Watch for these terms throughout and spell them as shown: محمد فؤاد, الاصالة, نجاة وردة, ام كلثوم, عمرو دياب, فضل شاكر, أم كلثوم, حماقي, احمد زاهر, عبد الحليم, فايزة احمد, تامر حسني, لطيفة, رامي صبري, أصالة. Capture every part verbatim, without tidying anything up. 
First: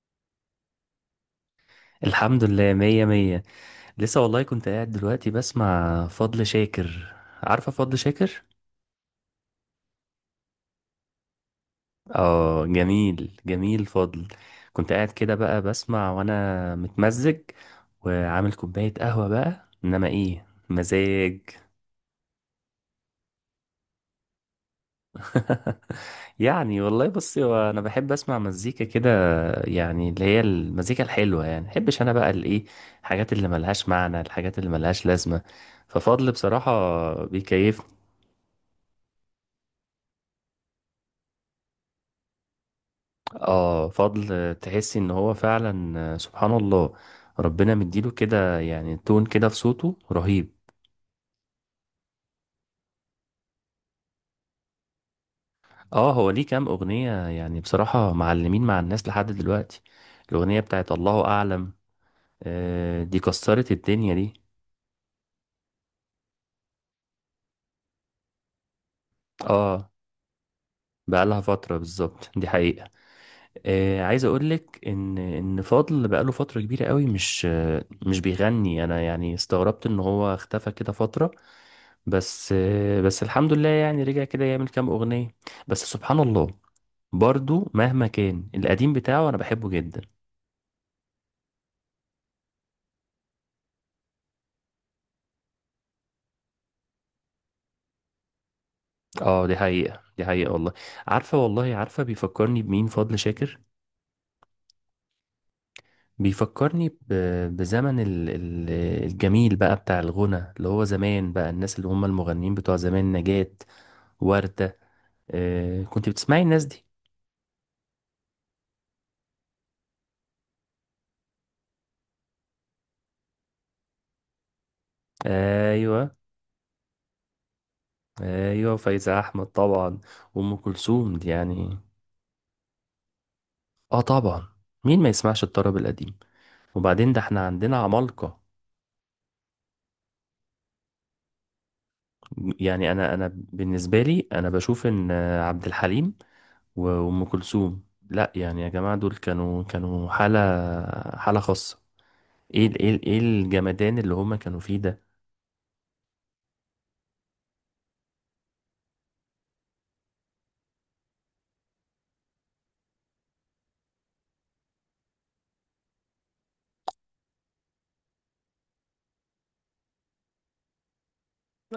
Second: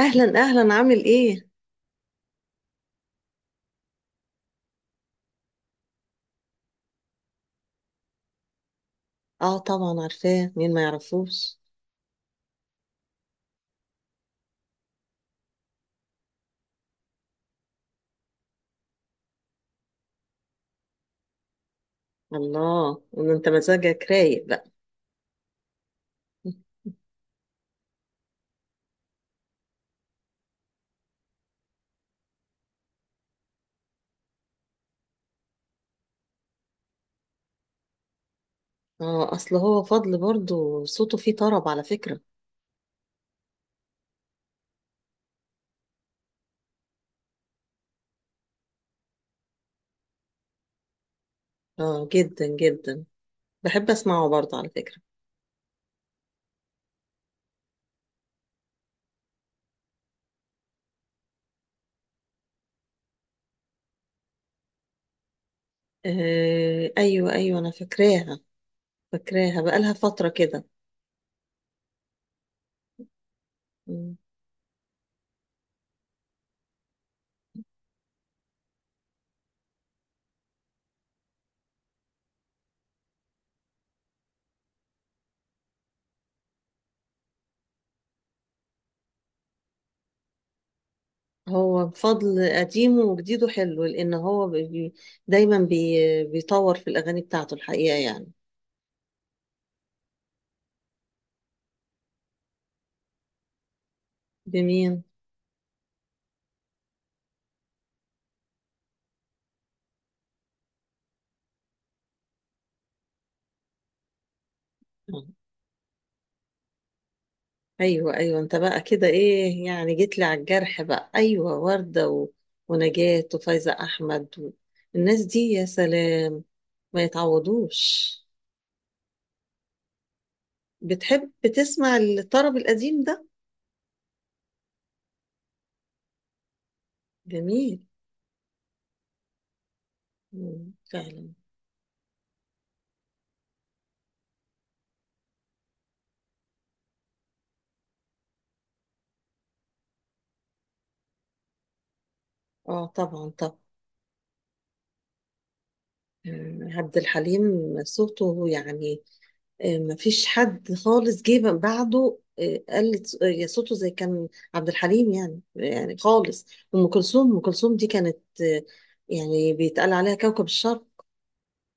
اهلا اهلا، عامل ايه؟ الحمد لله، مية مية. لسه والله كنت قاعد دلوقتي بسمع فضل شاكر. عارفة فضل شاكر؟ اه، طبعا عارفاه، مين ما يعرفوش؟ اه، جميل جميل فضل. كنت قاعد كده بقى بسمع وانا متمزج، وعامل كوباية قهوة بقى، انما ايه مزاج! الله، ان انت مزاجك رايق بقى. يعني والله بصي، هو انا بحب اسمع مزيكا كده. يعني اللي هي المزيكا الحلوة، يعني محبش انا بقى الايه، الحاجات اللي ملهاش معنى، الحاجات اللي ملهاش لازمة. ففضل بصراحة بيكيفني. اه، اصل هو فضل برضو صوته فيه طرب على فكرة. اه فضل، تحسي ان هو فعلا آه، سبحان الله، ربنا مديله كده يعني تون كده في صوته رهيب. اه، جدا جدا. بحب اسمعه برضو على فكرة. اه، هو ليه كام اغنية يعني بصراحة معلمين مع الناس لحد دلوقتي. الاغنية بتاعت الله اعلم، آه دي كسرت الدنيا دي. آه، ايوه ايوه، انا فاكراها. فاكراها اه، بقالها فترة كده. بقالها فترة بالظبط، دي حقيقة. آه مم. عايز اقولك ان ان فضل بقاله فترة كبيرة قوي، مش آه مش بيغني، انا يعني استغربت ان هو اختفى كده فترة. بس بس الحمد لله يعني رجع كده يعمل كام أغنية. بس سبحان الله، برضو مهما كان القديم بتاعه أنا بحبه جدا. هو فضل قديمه وجديده حلو لان هو بي دايما بي بيطور في الاغاني بتاعته الحقيقة يعني. اه دي حقيقة، دي حقيقة والله. عارفة، والله عارفة بيفكرني بمين فضل شاكر؟ بمين؟ بيفكرني ب- بزمن ال- ال- الجميل بقى بتاع الغنى، اللي هو زمان بقى، الناس اللي هم المغنيين بتوع زمان، نجاة، وردة. آه. آه، كنت بتسمعي الناس دي؟ ايوه ايوه، انت بقى كده ايه يعني، جيت لي على الجرح بقى، ايوه ورده و... ونجاة وفايزه احمد و... الناس دي يا ايوه، سلام. ما يتعوضوش. ايوه فايزة احمد طبعا، وام كلثوم دي بتحب يعني. تسمع الطرب القديم ده؟ اه طبعا، مين ما يسمعش الطرب القديم؟ وبعدين ده احنا عندنا جميل. عمالقة. مم، فعلا. يعني انا انا بالنسبة لي، انا بشوف ان عبد الحليم و- وام كلثوم، لا يعني يا جماعة، دول كانوا كانوا حالة، حالة خاصة. ايه ال- اه، ايه ال- ايه طبعا طبعا. الجمدان اللي هما كانوا فيه ده. مم، عبد الحليم. صوته يعني. آه، مفيش حد خالص جه بعده، آه، قال ص- آه، صوته زي كان. عبد الحليم يعني يعني خالص. ام كلثوم، ام كلثوم دي كانت، آه، يعني بيتقال عليها كوكب الشرق.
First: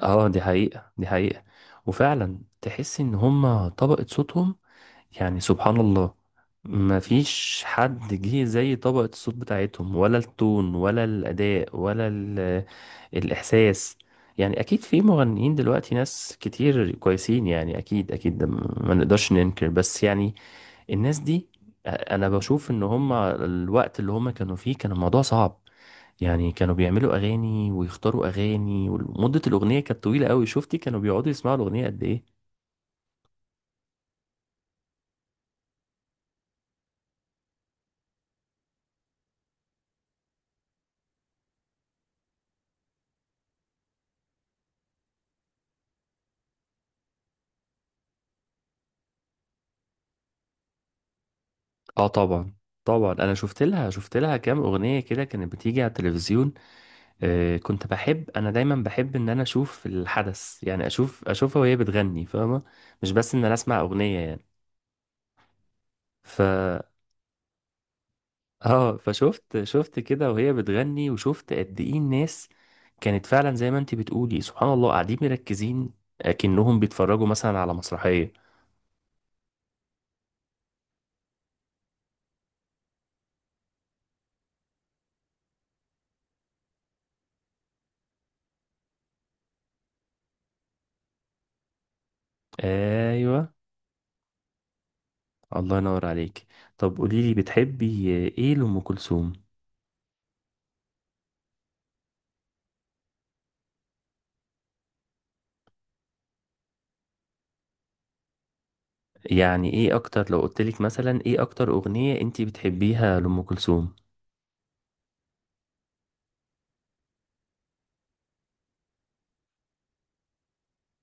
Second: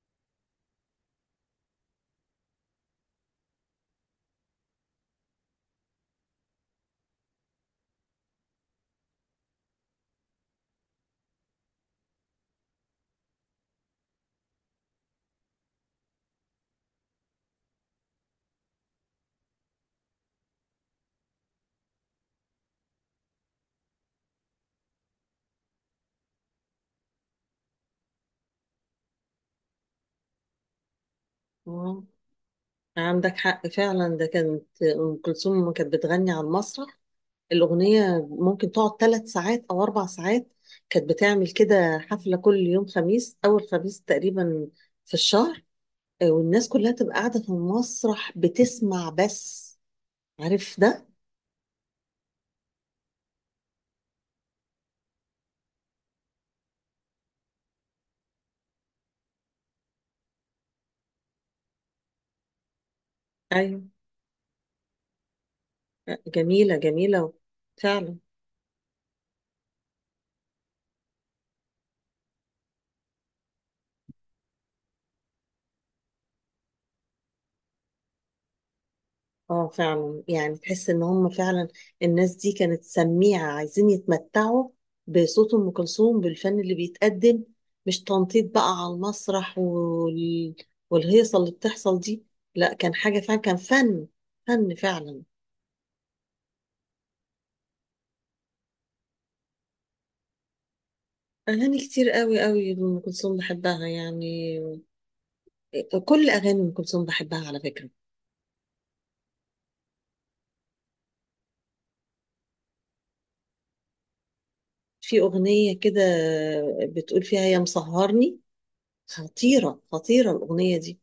اه دي حقيقة، دي حقيقة. وفعلا تحس ان هما طبقة صوتهم، يعني سبحان الله، ما فيش حد جه زي طبقة الصوت بتاعتهم، ولا التون، ولا الأداء، ولا ال- الإحساس. يعني أكيد في مغنيين دلوقتي، ناس كتير كويسين، يعني أكيد أكيد ده ما نقدرش ننكر. بس يعني الناس دي، أنا بشوف إن هما الوقت اللي هما كانوا فيه كان الموضوع صعب. يعني كانوا بيعملوا أغاني ويختاروا أغاني، ومدة الأغنية كانت طويلة أوي، شفتي كانوا بيقعدوا يسمعوا الأغنية قد آه، إيه؟ عندك حق فعلا، ده كانت ام كلثوم لما كانت بتغني على المسرح، الاغنيه ممكن تقعد ثلاث ساعات او اربع ساعات. كانت بتعمل كده حفله كل يوم خميس، اول خميس تقريبا في الشهر. آه، والناس كلها تبقى قاعده في المسرح بتسمع بس. عارف ده؟ اه طبعا طبعا. انا شفت لها شفت لها كام اغنيه كده كانت بتيجي على التلفزيون. آه كنت بحب، انا دايما بحب ان انا اشوف الحدث، يعني اشوف اشوفها وهي بتغني، فاهمه؟ مش بس ان انا اسمع ايوه. اغنيه يعني. ف جميلة جميلة، فعلا. اه فشفت شفت كده وهي بتغني، وشفت قد ايه الناس كانت فعلا زي ما انت بتقولي سبحان الله قاعدين مركزين، اكنهم بيتفرجوا مثلا على مسرحيه. اه، فعلا يعني تحس ان هم فعلا الناس دي كانت سميعة، عايزين يتمتعوا بصوت ام كلثوم، بالفن اللي بيتقدم، مش تنطيط بقى على المسرح وال... والهيصة اللي بتحصل دي. لا، كان حاجة فعلا، ايوه. كان فن، فن فعلا. الله ينور عليك. طب قولي لي، بتحبي ايه لأم كلثوم؟ اغاني كتير قوي قوي، ام كلثوم بحبها يعني. كل اغاني ام كلثوم بحبها على فكرة. يعني ايه اكتر، لو قلتلك مثلا، ايه اكتر اغنية انتي بتحبيها لأم كلثوم؟ في اغنية كده بتقول فيها يا مسهرني، خطيرة خطيرة الأغنية دي.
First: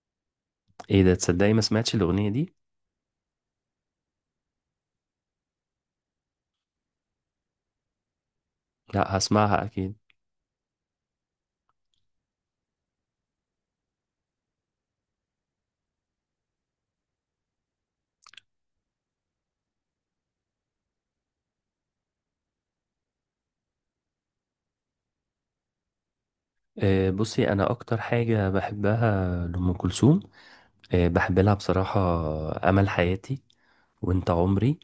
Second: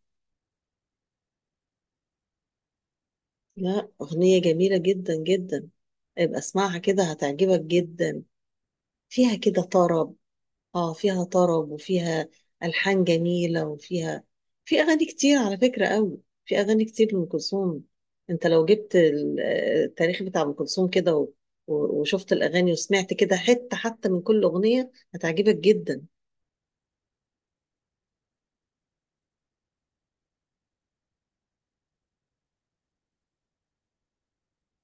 ايه ده، تصدقي ما سمعتش الاغنية دي. لا، أغنية جميلة جدا جدا. ابقى اسمعها كده، هتعجبك جدا. لا فيها هسمعها كده اكيد. طرب. اه، فيها طرب، وفيها ألحان جميلة، وفيها، في أغاني كتير على فكرة قوي. في أغاني كتير لأم كلثوم. انت لو جبت ال- آه، التاريخ بتاع أم كلثوم كده و- و- وشفت الأغاني، وسمعت كده حتة حتى من كل أغنية، هتعجبك جدا. أه بصي، انا اكتر حاجة بحبها لأم كلثوم، أه بحب لها بصراحة امل حياتي وانت عمري.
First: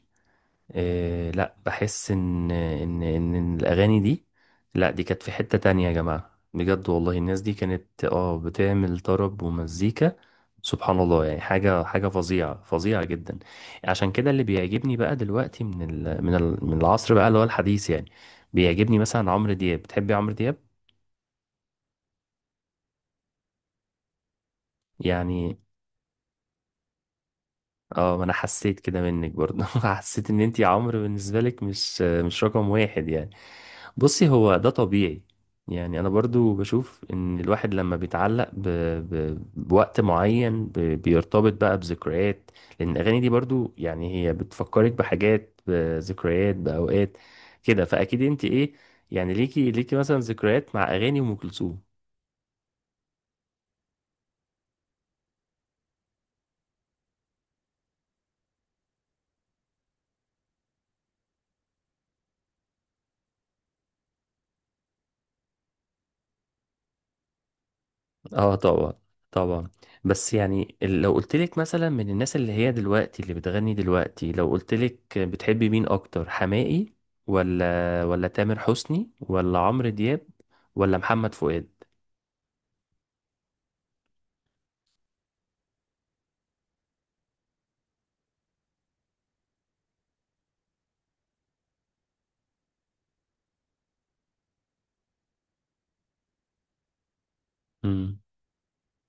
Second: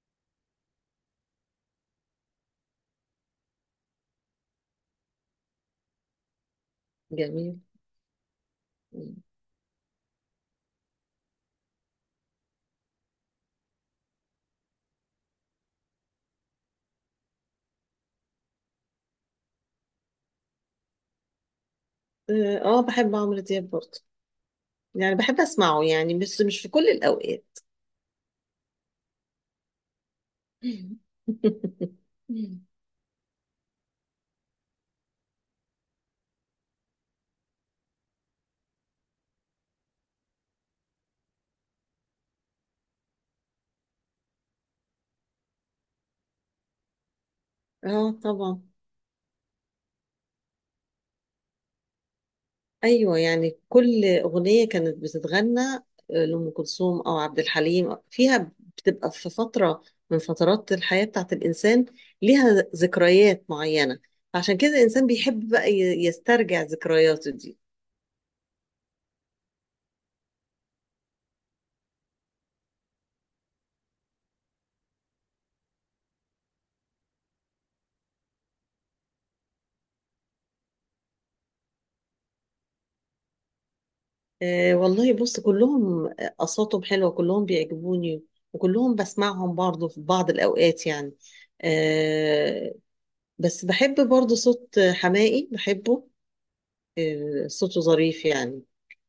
إيه، لا بحس ان ان ان الاغاني دي، لا دي كانت في حتة تانية يا جماعة، بجد والله الناس دي جميل. كانت اه بتعمل مم. طرب ومزيكا. سبحان الله يعني، حاجة حاجة فظيعة فظيعة جدا. عشان كده اللي بيعجبني بقى دلوقتي من ال من ال من العصر بقى اللي هو الحديث يعني. بيعجبني مثلا عمرو دياب، بتحبي عمرو دياب؟ اه، آه، بحب عمرو دياب برضه، يعني بحب يعني أسمعه يعني، بس مش في كل الأوقات. اه، ما انا حسيت كده منك برضه. حسيت ان انتي عمرو بالنسبة لك مش مش رقم واحد يعني. بصي هو ده طبيعي. يعني انا برضو بشوف ان الواحد لما بيتعلق ب... ب... بوقت معين، ب... بيرتبط بقى بذكريات. لان الاغاني دي برضو يعني هي بتفكرك بحاجات بذكريات باوقات كده، اه، فاكيد انت طبعا. ايه. يعني ليكي ليكي مثلا ذكريات مع اغاني ام كلثوم؟ ايوه، يعني كل اغنيه كانت بتتغنى، آه، لام كلثوم او عبد الحليم، فيها بتبقى في فتره من فترات الحياه بتاعت الانسان، ليها ذكريات معينه. عشان كده الانسان بيحب بقى ي- يسترجع ذكرياته دي. اه طبعا، طبعا. بس يعني ال- لو قلت لك مثلا من الناس اللي هي دلوقتي اللي بتغني دلوقتي، لو قلت لك بتحبي مين اكتر، حماقي ولا ولا تامر حسني ولا عمرو دياب ولا محمد فؤاد؟ آه والله، بص، كلهم اصواتهم حلوه، كلهم بيعجبوني، وكلهم بسمعهم برضه في بعض الاوقات يعني. آه. بس بحب برضه صوت حماقي، بحبه. آه صوته امم ظريف يعني.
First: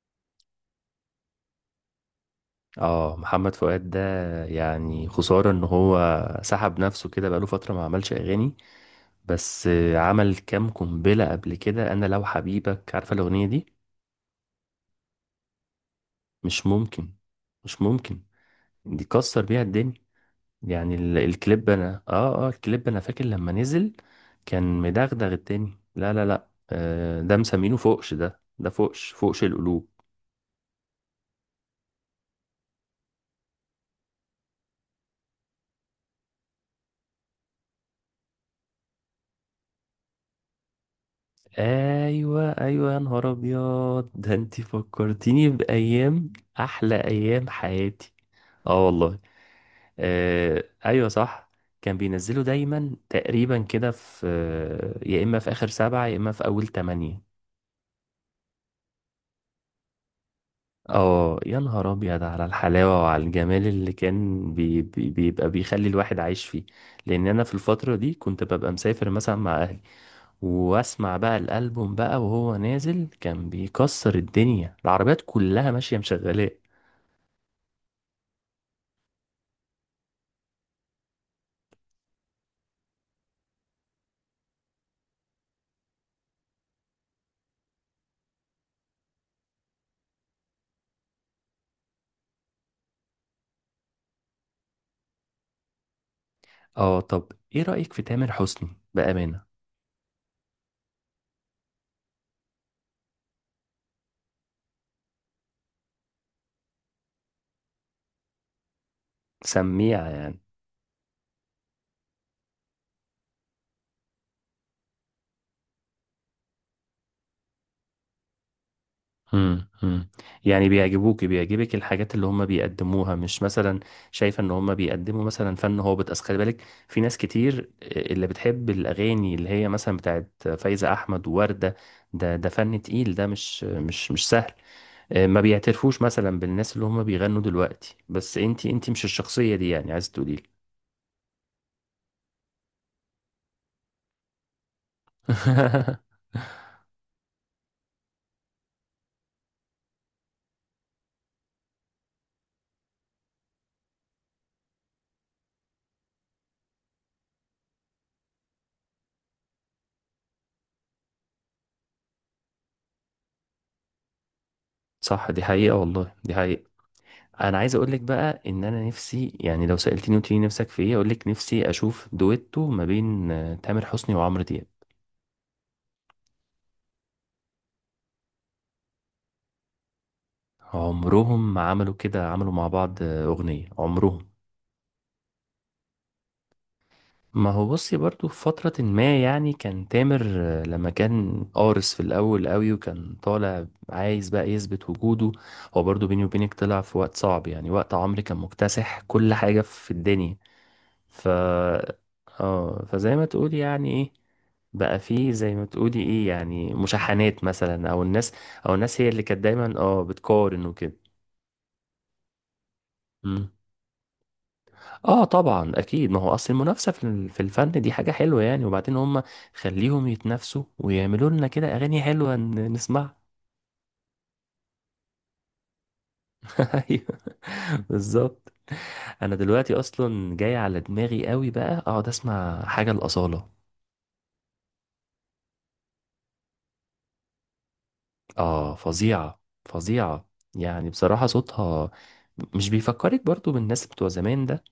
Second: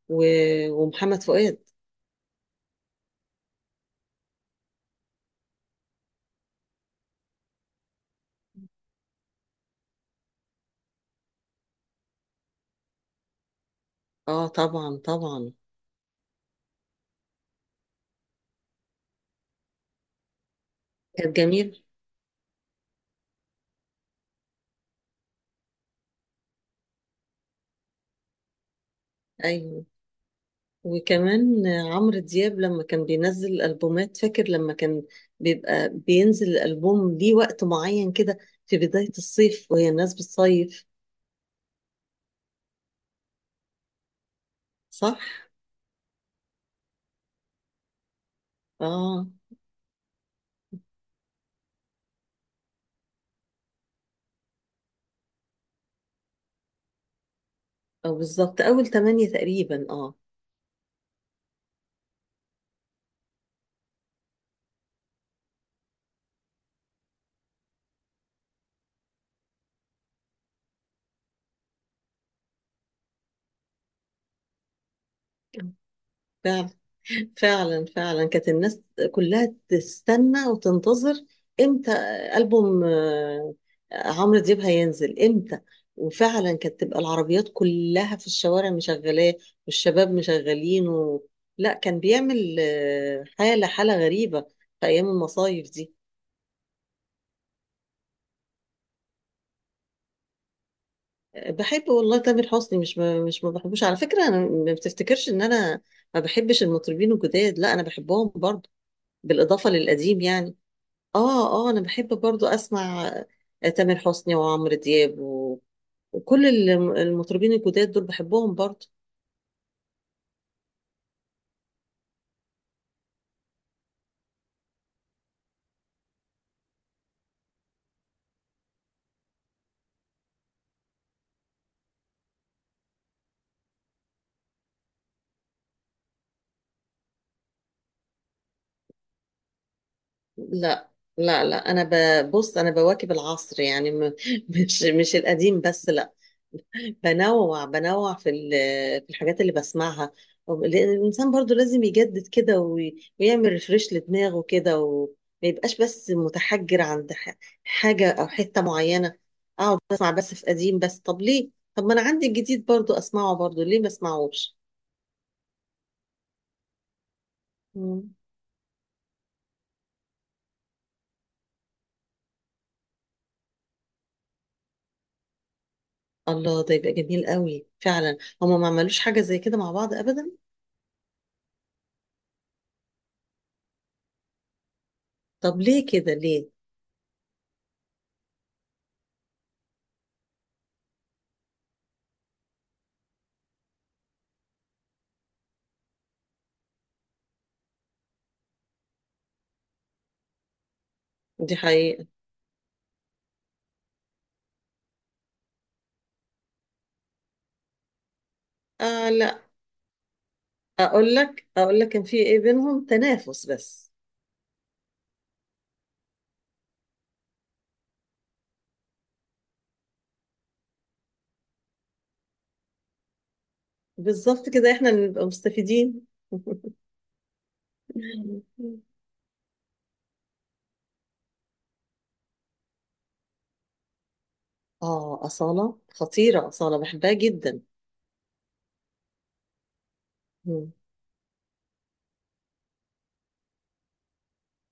و- ومحمد فؤاد. اه، محمد فؤاد ده يعني خسارة ان هو سحب نفسه كده بقاله فترة ما عملش اغاني. بس عمل كام قنبلة قبل كده، انا لو حبيبك، عارفة الاغنية دي؟ اه، طبعا طبعا. مش ممكن، مش ممكن، دي كسر بيها الدنيا. يعني ال- كانت الكليب جميلة. انا اه اه الكليب انا فاكر لما نزل. كان مدغدغ التاني، لا لا لا، آه ده مسمينه فوقش ده ده فوقش فوقش ايوه، القلوب. وكمان عمرو دياب لما كان بينزل البومات، فاكر لما كان بيبقى بينزل الالبوم ليه وقت معين كده، في بداية الصيف وهي الناس بتصيف. ايوه، ايوه يا نهار ابيض ده، انت صح. فكرتيني بايام احلى ايام حياتي، اه والله. اه آه ايوه صح. كان بينزله دايما تقريبا كده في آه، يا اما في اخر سبعة، يا اما في اول تمانية. اه، بالظبط اول تمانية تقريبا، اه. اه، يا نهار ابيض على الحلاوه وعلى الجمال اللي كان بي بي بيبقى بيخلي الواحد عايش فيه. لان انا في الفتره دي كنت ببقى مسافر مثلا مع اهلي، واسمع بقى الالبوم بقى وهو نازل، كان بيكسر الدنيا، العربيات كلها ماشيه مشغلاه. فعلا، فعلا فعلا. كانت الناس كلها تستنى وتنتظر امتى ألبوم آه، عمرو دياب هينزل، امتى. وفعلا كانت تبقى العربيات كلها في الشوارع مشغلاه، والشباب مشغلين و... لا، كان بيعمل آه، حالة، حالة غريبة في أيام المصايف دي. اه، طب ايه رايك في تامر حسني، بامانه؟ آه، بحب والله تامر حسني، مش ما مش ما بحبوش على فكرة. أنا ما بتفتكرش إن أنا ما بحبش المطربين الجداد، لا أنا بحبهم برضه، بالإضافة سميع للقديم يعني؟ يعني. اه اه، انا بحب برضو اسمع تامر حسني وعمرو دياب و... وكل الم- المطربين الجداد دول بحبهم برضو. امم امم يعني بيعجبوك، بيعجبك الحاجات اللي هم بيقدموها، مش مثلا شايفه ان هم بيقدموا مثلا فن هابط؟ اصل خلي بالك، في ناس كتير اللي بتحب الاغاني اللي هي مثلا بتاعت فايزة احمد ووردة. ده ده فن تقيل، ده مش مش مش سهل. آه، ما بيعترفوش مثلا بالناس اللي هم بيغنوا دلوقتي، بس انتي انتي مش الشخصية دي يعني عايز تقولي؟ لا لا لا، انا ببص، انا بواكب العصر يعني، م... مش مش القديم بس، لا. بنوع بنوع في ال... في الحاجات اللي بسمعها، لان الانسان برضو لازم يجدد كده وي... ويعمل ريفريش لدماغه كده، وما يبقاش بس متحجر عند ح... حاجة او حتة معينة. اه، بسمع بس في قديم بس، طب ليه؟ طب ما انا عندي الجديد برضو اسمعه برضو، ليه ما اسمعوش؟ صح دي حقيقة والله، دي حقيقة. انا عايز اقول لك مم. بقى ان انا نفسي، يعني لو سالتني قلت لي نفسك في ايه، اقول لك نفسي اشوف دويتو ما بين آه، تامر حسني وعمرو دياب. الله، ده يبقى جميل قوي فعلا. هما ما عملوش حاجة زي كده مع بعض ابدا. عمرهم ما عملوا كده، عملوا مع بعض آه، اغنيه عمرهم. طب ليه كده، ليه؟ ما هو بصي برضو في فترة، ما يعني كان تامر آه، لما كان قارس في الأول قوي، وكان طالع عايز بقى يثبت وجوده. هو برضو بيني وبينك طلع في وقت صعب، يعني وقت عمرو كان مكتسح كل حاجة في الدنيا. ف دي حقيقة. اه فزي ما تقولي يعني ايه، بقى فيه زي ما تقولي ايه يعني مشاحنات مثلا، او الناس او الناس هي آه اللي لا، كانت دايما اه بتقارن وكده. اقول لك اقول لك كان في ايه، بينهم تنافس مم. بس. اه طبعا اكيد، ما هو اصل المنافسه في ال- في الفن دي حاجه حلوه يعني. وبعدين هم خليهم يتنافسوا ويعملوا لنا كده اغاني حلوه، ن- نسمعها. بالظبط، كده احنا اللي نبقى مستفيدين. ايوه بالظبط. انا دلوقتي اصلا جاي على دماغي قوي بقى اقعد اسمع حاجه الاصاله. اه، أصالة خطيرة، أصالة بحبها جدا. اه فظيعة فظيعة. مم. يعني بصراحة صوتها مش بيفكرك برضو بالناس بتوع زمان ده؟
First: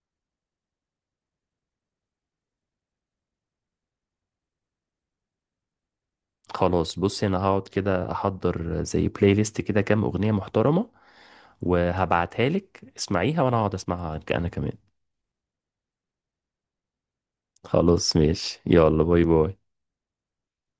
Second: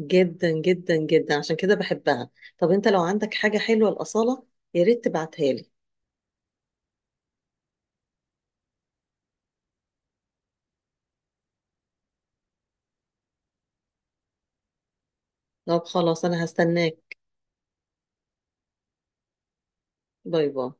جدا جدا جدا، عشان كده بحبها. طب انت لو عندك حاجة حلوة لأصالة، يا ريت تبعتها لي. خلاص بصي، انا هقعد كده احضر زي بلاي ليست كده كام اغنية محترمة، وهبعتها لك اسمعيها، وانا هقعد اسمعها انا كمان. طب خلاص، انا هستناك. خلاص ماشي، يلا باي باي. باي باي.